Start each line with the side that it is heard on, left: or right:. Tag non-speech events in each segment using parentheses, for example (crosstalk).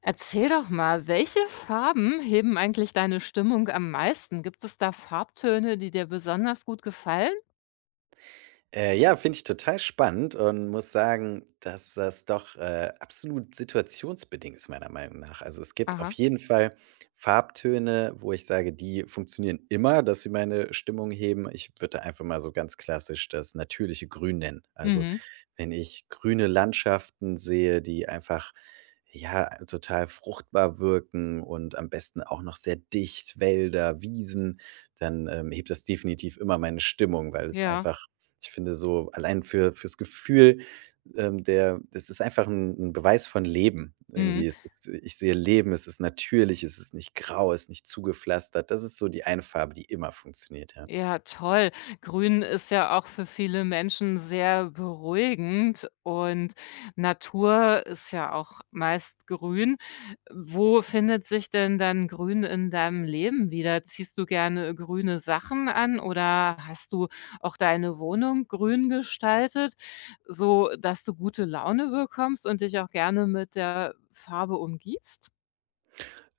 left: Erzähl doch mal, welche Farben heben eigentlich deine Stimmung am meisten? Gibt es da Farbtöne, die dir besonders gut gefallen?
right: Ja, finde ich total spannend und muss sagen, dass das doch, absolut situationsbedingt ist meiner Meinung nach. Also, es gibt auf
left: Aha.
right: jeden Fall Farbtöne, wo ich sage, die funktionieren immer, dass sie meine Stimmung heben. Ich würde einfach mal so ganz klassisch das natürliche Grün nennen. Also,
left: Mhm.
right: wenn ich grüne Landschaften sehe, die einfach, ja, total fruchtbar wirken und am besten auch noch sehr dicht, Wälder, Wiesen, dann, hebt das definitiv immer meine Stimmung, weil es
left: Ja.
right: einfach ich finde so allein fürs Gefühl, der das ist einfach 'n Beweis von Leben
left: Mhm.
right: irgendwie. Es ist ich sehe Leben, es ist natürlich, es ist nicht grau, es ist nicht zugepflastert. Das ist so die eine Farbe, die immer funktioniert, ja.
left: Ja, toll. Grün ist ja auch für viele Menschen sehr beruhigend, und Natur ist ja auch meist grün. Wo findet sich denn dann Grün in deinem Leben wieder? Ziehst du gerne grüne Sachen an, oder hast du auch deine Wohnung grün gestaltet, so, dass du gute Laune bekommst und dich auch gerne mit der Farbe umgibst?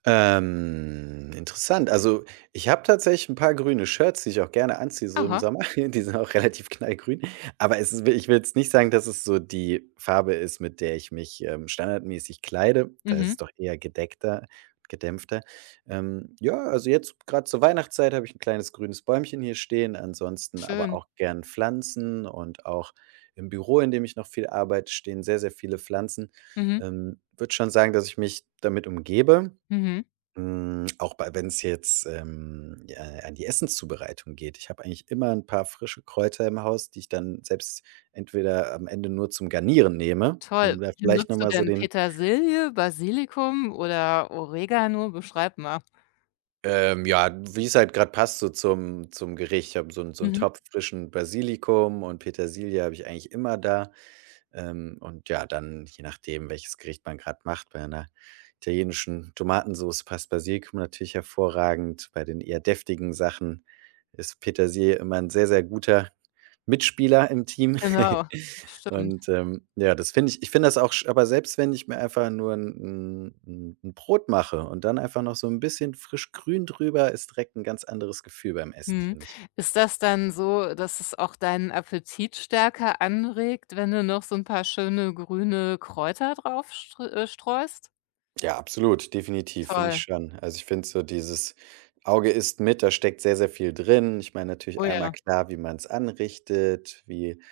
right: Interessant. Also, ich habe tatsächlich ein paar grüne Shirts, die ich auch gerne anziehe, so im
left: Aha,
right: Sommer. (laughs) Die sind auch relativ knallgrün. Aber es ist ich will jetzt nicht sagen, dass es so die Farbe ist, mit der ich mich, standardmäßig kleide. Da ist es
left: mhm,
right: doch eher gedeckter gedämpfter. Ja, also jetzt gerade zur Weihnachtszeit habe ich ein kleines grünes Bäumchen hier stehen, ansonsten aber
left: schön.
right: auch gern Pflanzen und auch im Büro, in dem ich noch viel arbeite, stehen sehr, sehr viele Pflanzen.
left: Mhm,
right: Würde schon sagen, dass ich mich damit umgebe.
left: mhm,
right: Hm, auch bei wenn es jetzt, ja, an die Essenszubereitung geht. Ich habe eigentlich immer ein paar frische Kräuter im Haus, die ich dann selbst entweder am Ende nur zum Garnieren nehme, um
left: toll.
right: da
left: Welche
right: vielleicht noch
left: nutzt du
right: mal so
left: denn?
right: den
left: Petersilie, Basilikum oder Oregano? Beschreib mal.
right: ja, wie es halt gerade passt so zum Gericht. Ich habe so 'n
left: Mhm,
right: Topf frischen Basilikum und Petersilie habe ich eigentlich immer da. Und ja, dann je nachdem, welches Gericht man gerade macht, bei einer italienischen Tomatensauce passt Basilikum natürlich hervorragend. Bei den eher deftigen Sachen ist Petersilie immer ein sehr, sehr guter Mitspieler im Team. (laughs)
left: genau, stimmt.
right: Und, ja, das finde ich ich finde das auch sch aber selbst wenn ich mir einfach nur ein 'n Brot mache und dann einfach noch so ein bisschen frisch grün drüber, ist direkt ein ganz anderes Gefühl beim Essen,
left: Mhm.
right: finde ich.
left: Ist das dann so, dass es auch deinen Appetit stärker anregt, wenn du noch so ein paar schöne grüne Kräuter drauf streust?
right: Ja, absolut, definitiv, finde
left: Toll.
right: ich schon. Also, ich finde so dieses Auge isst mit, da steckt sehr, sehr viel drin. Ich meine natürlich
left: Oh
right: einmal
left: ja.
right: klar, wie man es anrichtet, wie,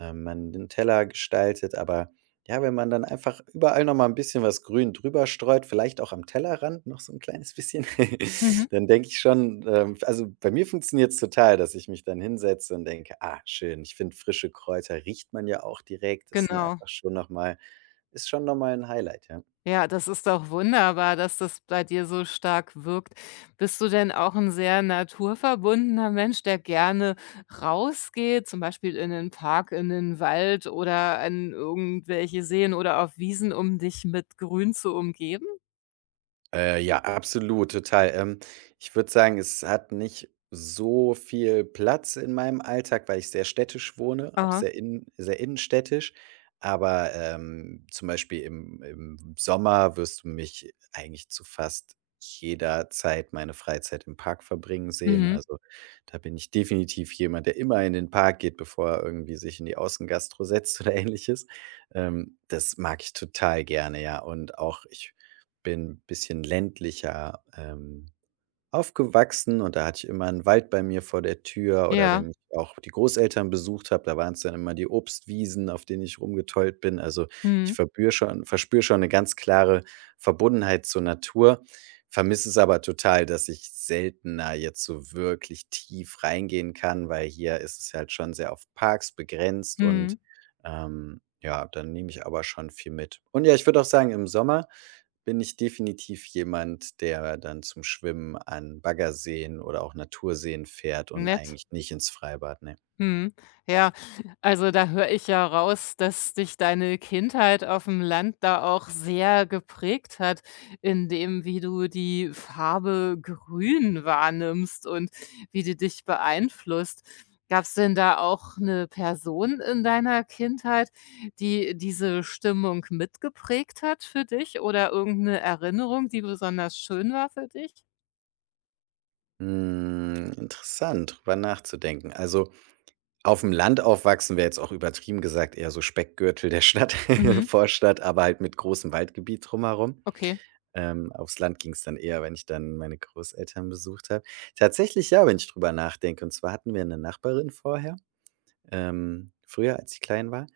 right: man den Teller gestaltet, aber ja, wenn man dann einfach überall noch mal ein bisschen was grün drüber streut, vielleicht auch am Tellerrand noch so ein kleines bisschen, (laughs)
left: Mhm,
right: dann denke ich schon, also, bei mir funktioniert's total, dass ich mich dann hinsetze und denke: „Ah, schön.“ Ich finde, frische Kräuter riecht man ja auch direkt. Das sind
left: genau.
right: einfach schon noch mal ist schon noch mal ein Highlight, ja.
left: Ja, das ist doch wunderbar, dass das bei dir so stark wirkt. Bist du denn auch ein sehr naturverbundener Mensch, der gerne rausgeht, zum Beispiel in den Park, in den Wald oder an irgendwelche Seen oder auf Wiesen, um dich mit Grün zu umgeben?
right: Ja, absolut, total. Ich würde sagen, es hat nicht so viel Platz in meinem Alltag, weil ich sehr städtisch wohne, auch
left: Aha.
right: sehr, in, sehr innenstädtisch. Aber zum Beispiel im Sommer wirst du mich eigentlich zu fast jeder Zeit meine Freizeit im Park verbringen sehen.
left: Mhm.
right: Also da bin ich definitiv jemand, der immer in den Park geht, bevor er irgendwie sich in die Außengastro setzt (laughs) oder ähnliches. Das mag ich total gerne, ja. Und auch ich bin 'n bisschen ländlicher, aufgewachsen und da hatte ich immer einen Wald bei mir vor der Tür oder
left: Ja.
right: wenn ich auch die Großeltern besucht habe, da waren es dann immer die Obstwiesen, auf denen ich rumgetollt bin. Also, ich
left: Mhm.
right: verbühr schon verspüre schon eine ganz klare Verbundenheit zur Natur, vermisse es aber total, dass ich seltener jetzt so wirklich tief reingehen kann, weil hier ist es halt schon sehr auf Parks begrenzt und,
left: Mhm.
right: ja, dann nehme ich aber schon viel mit. Und ja, ich würde auch sagen, im Sommer bin ich definitiv jemand, der dann zum Schwimmen an Baggerseen oder auch Naturseen fährt und
left: Nett.
right: eigentlich nicht ins Freibad, ne.
left: Mhm. Ja, also da höre ich ja raus, dass dich deine Kindheit auf dem Land da auch sehr geprägt hat in dem, wie du die Farbe grün wahrnimmst und wie die dich beeinflusst. Gab es denn da auch eine Person in deiner Kindheit, die diese Stimmung mitgeprägt hat für dich, oder irgendeine Erinnerung, die besonders schön war für dich?
right: Hm, interessant, drüber nachzudenken. Also, auf dem Land aufwachsen wäre jetzt auch übertrieben gesagt eher so Speckgürtel der Stadt, (laughs)
left: Mhm.
right: Vorstadt, aber halt mit großem Waldgebiet drumherum.
left: Okay.
right: Aufs Land ging es dann eher, wenn ich dann meine Großeltern besucht habe. Tatsächlich ja, wenn ich drüber nachdenke. Und zwar hatten wir eine Nachbarin vorher, früher, als ich klein war.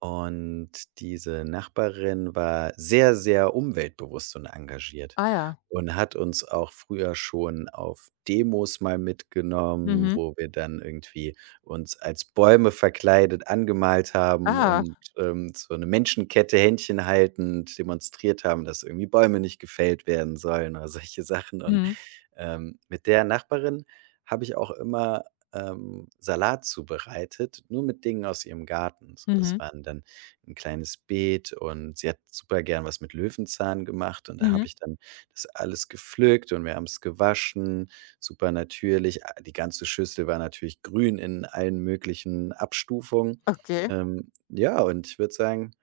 right: Und diese Nachbarin war sehr, sehr umweltbewusst und engagiert
left: Ah ja.
right: und hat uns auch früher schon auf Demos mal mitgenommen,
left: Mhm.
right: wo wir dann irgendwie uns als Bäume verkleidet angemalt haben
left: Ah.
right: und, so eine Menschenkette Händchen haltend demonstriert haben, dass irgendwie Bäume nicht gefällt werden sollen oder solche Sachen. Und
left: Mhm.
right: mit der Nachbarin habe ich auch immer, Salat zubereitet, nur mit Dingen aus ihrem Garten. So, das
left: Mhm.
right: waren dann ein kleines Beet und sie hat super gern was mit Löwenzahn gemacht und da habe
left: Mhm.
right: ich dann das alles gepflückt und wir haben es gewaschen, super natürlich. A die ganze Schüssel war natürlich grün in allen möglichen Abstufungen.
left: Okay.
right: Ja, und ich würde sagen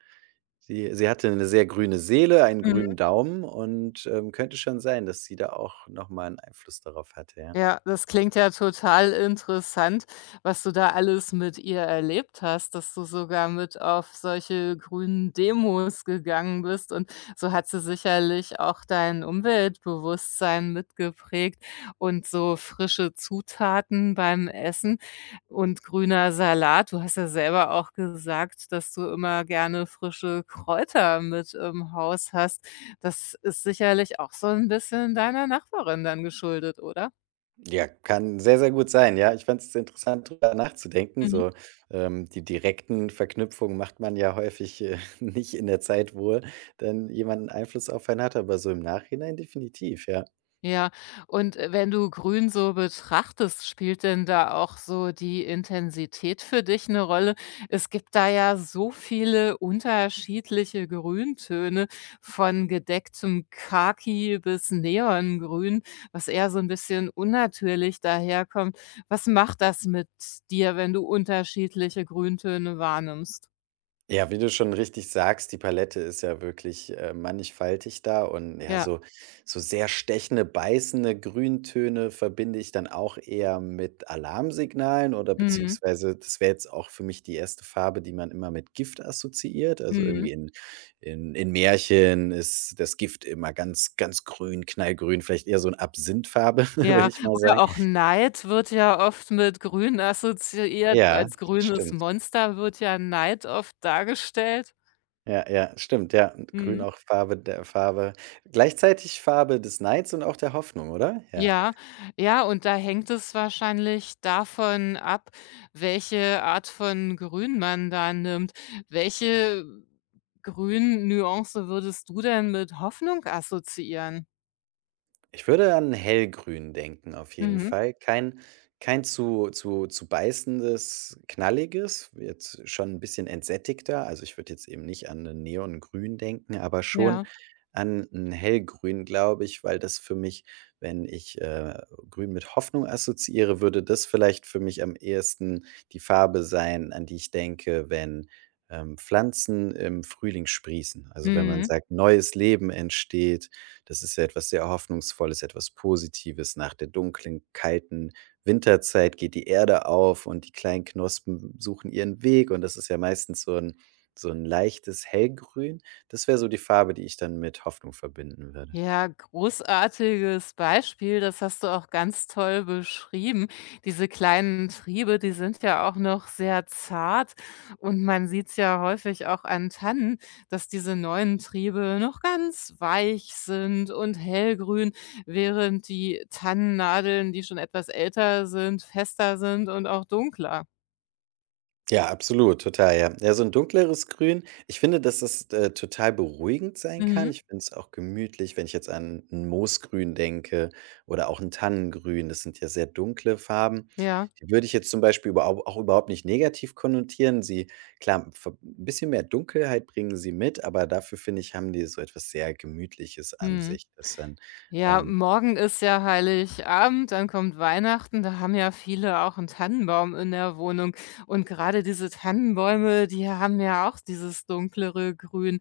right: sie hatte eine sehr grüne Seele, einen grünen
left: Mhm.
right: Daumen und, könnte schon sein, dass sie da auch noch mal 'n Einfluss darauf hatte, ja.
left: Ja, das klingt ja total interessant, was du da alles mit ihr erlebt hast, dass du sogar mit auf solche grünen Demos gegangen bist, und so hat sie sicherlich auch dein Umweltbewusstsein mitgeprägt, und so frische Zutaten beim Essen und grüner Salat. Du hast ja selber auch gesagt, dass du immer gerne frische Kräuter mit im Haus hast. Das ist sicherlich auch so ein bisschen deiner Nachbarin dann geschuldet, oder?
right: Ja, kann sehr, sehr gut sein, ja. Ich fand's interessant, darüber nachzudenken.
left: Mhm.
right: So, die direkten Verknüpfungen macht man ja häufig, (laughs) nicht in der Zeit, wo dann jemand 'n Einfluss auf einen hat, aber so im Nachhinein definitiv, ja.
left: Ja, und, wenn du grün so betrachtest, spielt denn da auch so die Intensität für dich eine Rolle? Es gibt da ja so viele unterschiedliche Grüntöne von gedecktem Khaki bis Neongrün, was eher so ein bisschen unnatürlich daherkommt. Was macht das mit dir, wenn du unterschiedliche Grüntöne wahrnimmst?
right: Ja, wie du schon richtig sagst, die Palette ist ja wirklich, mannigfaltig da und ja,
left: Ja.
right: so sehr stechende, beißende Grüntöne verbinde ich dann auch eher mit Alarmsignalen oder
left: Mhm.
right: beziehungsweise das wäre jetzt auch für mich die erste Farbe, die man immer mit Gift assoziiert. Also, irgendwie
left: Mhm.
right: in Märchen ist das Gift immer ganz, ganz grün, knallgrün, vielleicht eher so 'n Absinthfarbe, (laughs) würde
left: Ja,
right: ich mal
left: oder
right: sagen.
left: auch Neid wird ja oft mit Grün assoziiert.
right: Ja,
left: Als grünes
right: stimmt.
left: Monster wird ja Neid oft dargestellt.
right: Ja, ja, stimmt, ja. Und grün
left: Mhm.
right: auch Farbe der Farbe gleichzeitig Farbe des Neids und auch der Hoffnung, oder? Ja.
left: Ja, ja, und da hängt es wahrscheinlich davon ab, welche Art von Grün man da nimmt. Welche Grün-Nuance würdest du denn mit Hoffnung assoziieren?
right: Ich würde an hellgrün denken auf jeden
left: Mhm.
right: Fall. Kein zu beißendes, knalliges, jetzt schon ein bisschen entsättigter. Also, ich würde jetzt eben nicht an 'nen Neongrün denken, aber schon
left: Ja.
right: an ein hellgrün, glaube ich, weil das für mich, wenn ich, grün mit Hoffnung assoziiere, würde das vielleicht für mich am ehesten die Farbe sein, an die ich denke, wenn, Pflanzen im Frühling sprießen. Also, wenn man
left: Mhm.
right: sagt, neues Leben entsteht, das ist ja etwas sehr Hoffnungsvolles, etwas Positives. Nach der dunklen, kalten Winterzeit geht die Erde auf und die kleinen Knospen suchen ihren Weg. Und das ist ja meistens so ein leichtes Hellgrün. Das wäre so die Farbe, die ich dann mit Hoffnung verbinden würde.
left: Ja, großartiges Beispiel, das hast du auch ganz toll beschrieben. Diese kleinen Triebe, die sind ja auch noch sehr zart, und man sieht's ja häufig auch an Tannen, dass diese neuen Triebe noch ganz weich sind und hellgrün, während die Tannennadeln, die schon etwas älter sind, fester sind und auch dunkler.
right: Ja, absolut, total, ja. Ja, so 'n dunkleres Grün. Ich finde, dass das, total beruhigend sein kann.
left: Mhm.
right: Ich finde es auch gemütlich, wenn ich jetzt an 'n Moosgrün denke oder auch 'n Tannengrün. Das sind ja sehr dunkle Farben.
left: Ja.
right: Die würde ich jetzt zum Beispiel überhaupt nicht negativ konnotieren. Sie klar, ver 'n bisschen mehr Dunkelheit bringen sie mit, aber dafür, finde ich, haben die so etwas sehr Gemütliches an
left: Mhm.
right: sich. Das dann,
left: Ja,
right: ähm
left: morgen ist ja Heiligabend, dann kommt Weihnachten, da haben ja viele auch einen Tannenbaum in der Wohnung. Und gerade diese Tannenbäume, die haben ja auch dieses dunklere Grün.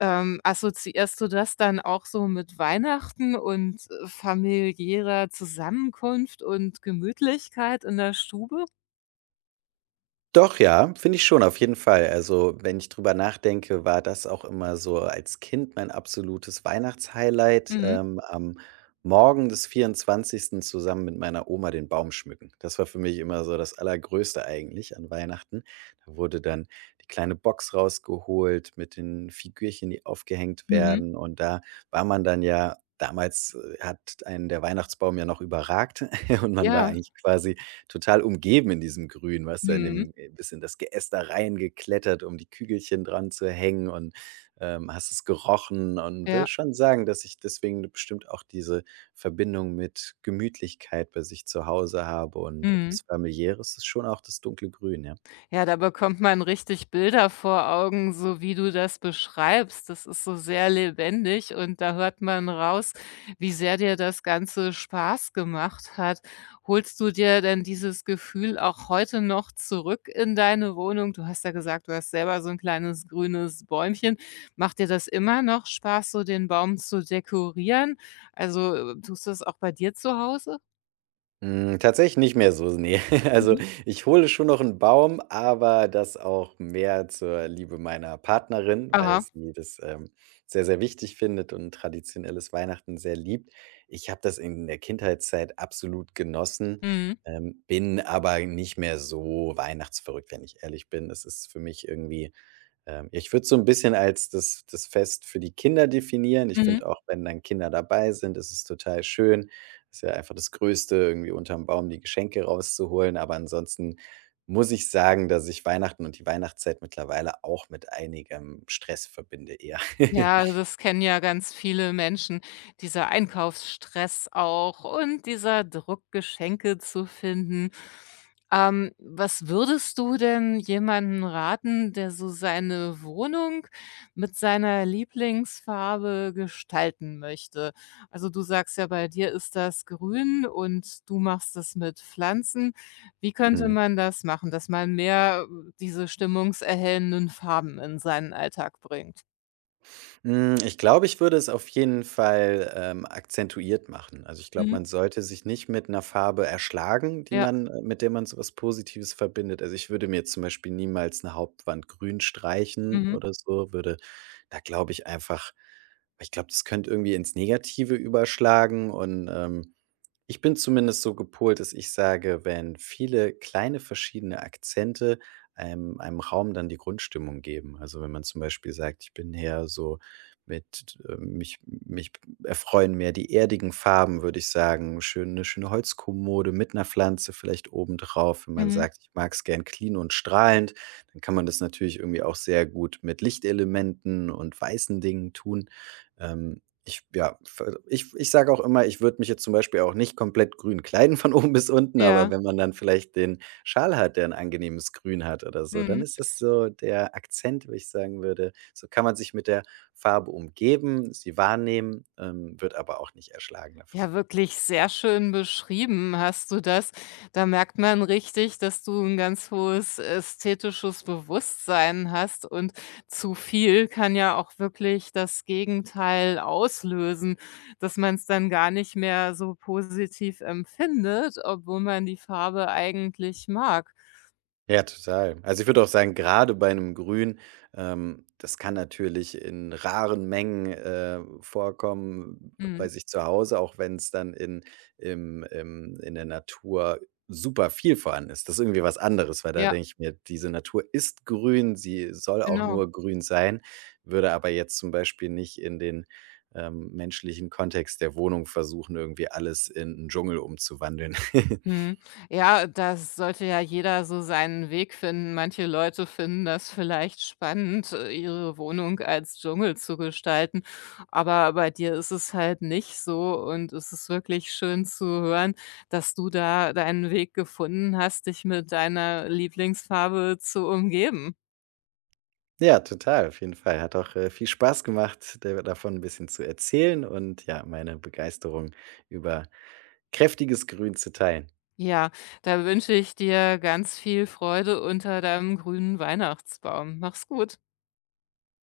left: Assoziierst du das dann auch so mit Weihnachten und, familiärer Zusammenkunft und Gemütlichkeit in der Stube?
right: Doch, ja, finde ich schon, auf jeden Fall. Also, wenn ich drüber nachdenke, war das auch immer so als Kind mein absolutes Weihnachtshighlight,
left: Mhm,
right: am Morgen des 24. zusammen mit meiner Oma den Baum schmücken. Das war für mich immer so das Allergrößte eigentlich an Weihnachten. Da wurde dann die kleine Box rausgeholt mit den Figürchen, die aufgehängt
left: mhm.
right: werden. Und da war man dann ja damals hat einen der Weihnachtsbaum ja noch überragt (laughs) und man war
left: Ja,
right: eigentlich quasi total umgeben in diesem Grün, weißt du, in
left: mhm.
right: dem bist das Geäst da reingeklettert, um die Kügelchen dran zu hängen und, hast es gerochen und will
left: Ja,
right: schon sagen, dass ich deswegen bestimmt auch diese Verbindung mit Gemütlichkeit bei sich zu Hause habe und
left: mhm.
right: etwas Familiäres ist schon auch das dunkle Grün, ja.
left: Ja, da bekommt man richtig Bilder vor Augen, so wie du das beschreibst. Das ist so sehr lebendig, und da hört man raus, wie sehr dir das Ganze Spaß gemacht hat. Holst du dir denn dieses Gefühl auch heute noch zurück in deine Wohnung? Du hast ja gesagt, du hast selber so ein kleines grünes Bäumchen. Macht dir das immer noch Spaß, so den Baum zu dekorieren? Also, tust du das auch bei dir zu Hause?
right: Hm, tatsächlich nicht mehr so, ne. (laughs) Also,
left: Mhm.
right: ich hole schon noch einen Baum, aber das auch mehr zur Liebe meiner Partnerin, weil
left: Aha.
right: sie das, sehr, sehr wichtig findet und traditionelles Weihnachten sehr liebt. Ich habe das in der Kindheitszeit absolut genossen,
left: Mhm.
right: bin aber nicht mehr so weihnachtsverrückt, wenn ich ehrlich bin. Es ist für mich irgendwie ich würde es so ein bisschen als das Fest für die Kinder definieren. Ich
left: Mhm.
right: finde auch, wenn dann Kinder dabei sind, ist es total schön. Ist ja einfach das Größte, irgendwie unterm Baum die Geschenke rauszuholen. Aber ansonsten muss ich sagen, dass ich Weihnachten und die Weihnachtszeit mittlerweile auch mit einigem Stress verbinde eher.
left: Ja,
right: (laughs)
left: also das kennen ja ganz viele Menschen, dieser Einkaufsstress auch und dieser Druck, Geschenke zu finden. Was würdest du denn jemandem raten, der so seine Wohnung mit seiner Lieblingsfarbe gestalten möchte? Also, du sagst ja, bei dir ist das grün und du machst das mit Pflanzen. Wie könnte
right: Mhm.
left: man das machen, dass man mehr diese stimmungserhellenden Farben in seinen Alltag bringt?
right: Hm, ich glaube, ich würde es auf jeden Fall, akzentuiert machen. Also, ich glaube, man sollte sich nicht mit einer Farbe erschlagen, die
left: Ja.
right: man mit der man so was Positives verbindet. Also, ich würde mir jetzt zum Beispiel niemals eine Hauptwand grün streichen
left: Mhm.
right: oder so, würde da glaube ich einfach ich glaube, das könnte irgendwie ins Negative überschlagen und, ich bin zumindest so gepolt, dass ich sage, wenn viele kleine verschiedene Akzente einem Raum dann die Grundstimmung geben. Also, wenn man zum Beispiel sagt: „Ich bin eher so mit mich erfreuen mehr die erdigen Farben“, würde ich sagen, schön 'ne schöne Holzkommode mit einer Pflanze vielleicht obendrauf. Wenn man
left: Mhm.
right: sagt: „Ich mag es gern clean und strahlend“, dann kann man das natürlich irgendwie auch sehr gut mit Lichtelementen und weißen Dingen tun. Ähm, ich ja, ver Ich sage auch immer, ich würde mich jetzt zum Beispiel auch nicht komplett grün kleiden von (laughs) oben bis unten, aber
left: Ja.
right: wenn man dann vielleicht den Schal hat, der ein angenehmes Grün hat oder so, dann
left: Mhm.
right: ist das so der Akzent, wo ich sagen würde, so kann man sich mit der Farbe umgeben, sie wahrnehmen, wird aber auch nicht erschlagen davon.
left: Ja, wirklich sehr schön beschrieben hast du das. Da merkt man richtig, dass du ein ganz hohes ästhetisches Bewusstsein hast, und zu viel kann ja auch wirklich das Gegenteil auslösen, dass man es dann gar nicht mehr so positiv empfindet, obwohl man die Farbe eigentlich mag.
right: Ja, total. Also, ich würde auch sagen, gerade bei einem Grün, das kann natürlich in raren Mengen, vorkommen bei
left: Mhm.
right: sich zu Hause, auch wenn es dann in im im in der Natur super viel vorhanden ist. Das ist irgendwie was anderes, weil da
left: Ja,
right: denke ich mir, diese Natur ist grün, sie soll auch
left: genau.
right: nur grün sein, würde aber jetzt zum Beispiel nicht in den, menschlichen Kontext der Wohnung versuchen, irgendwie alles in einen Dschungel umzuwandeln. (laughs)
left: Mhm. Ja, das sollte ja jeder so seinen Weg finden. Manche Leute finden das vielleicht spannend, ihre Wohnung als Dschungel zu gestalten, aber bei dir ist es halt nicht so, und es ist wirklich schön zu hören, dass du da deinen Weg gefunden hast, dich mit deiner Lieblingsfarbe zu umgeben.
right: Ja, total, auf jeden Fall. Hat auch, viel Spaß gemacht, da davon ein bisschen zu erzählen und ja, meine Begeisterung über kräftiges Grün zu teilen.
left: Ja, da wünsche ich dir ganz viel Freude unter deinem grünen Weihnachtsbaum. Mach's gut.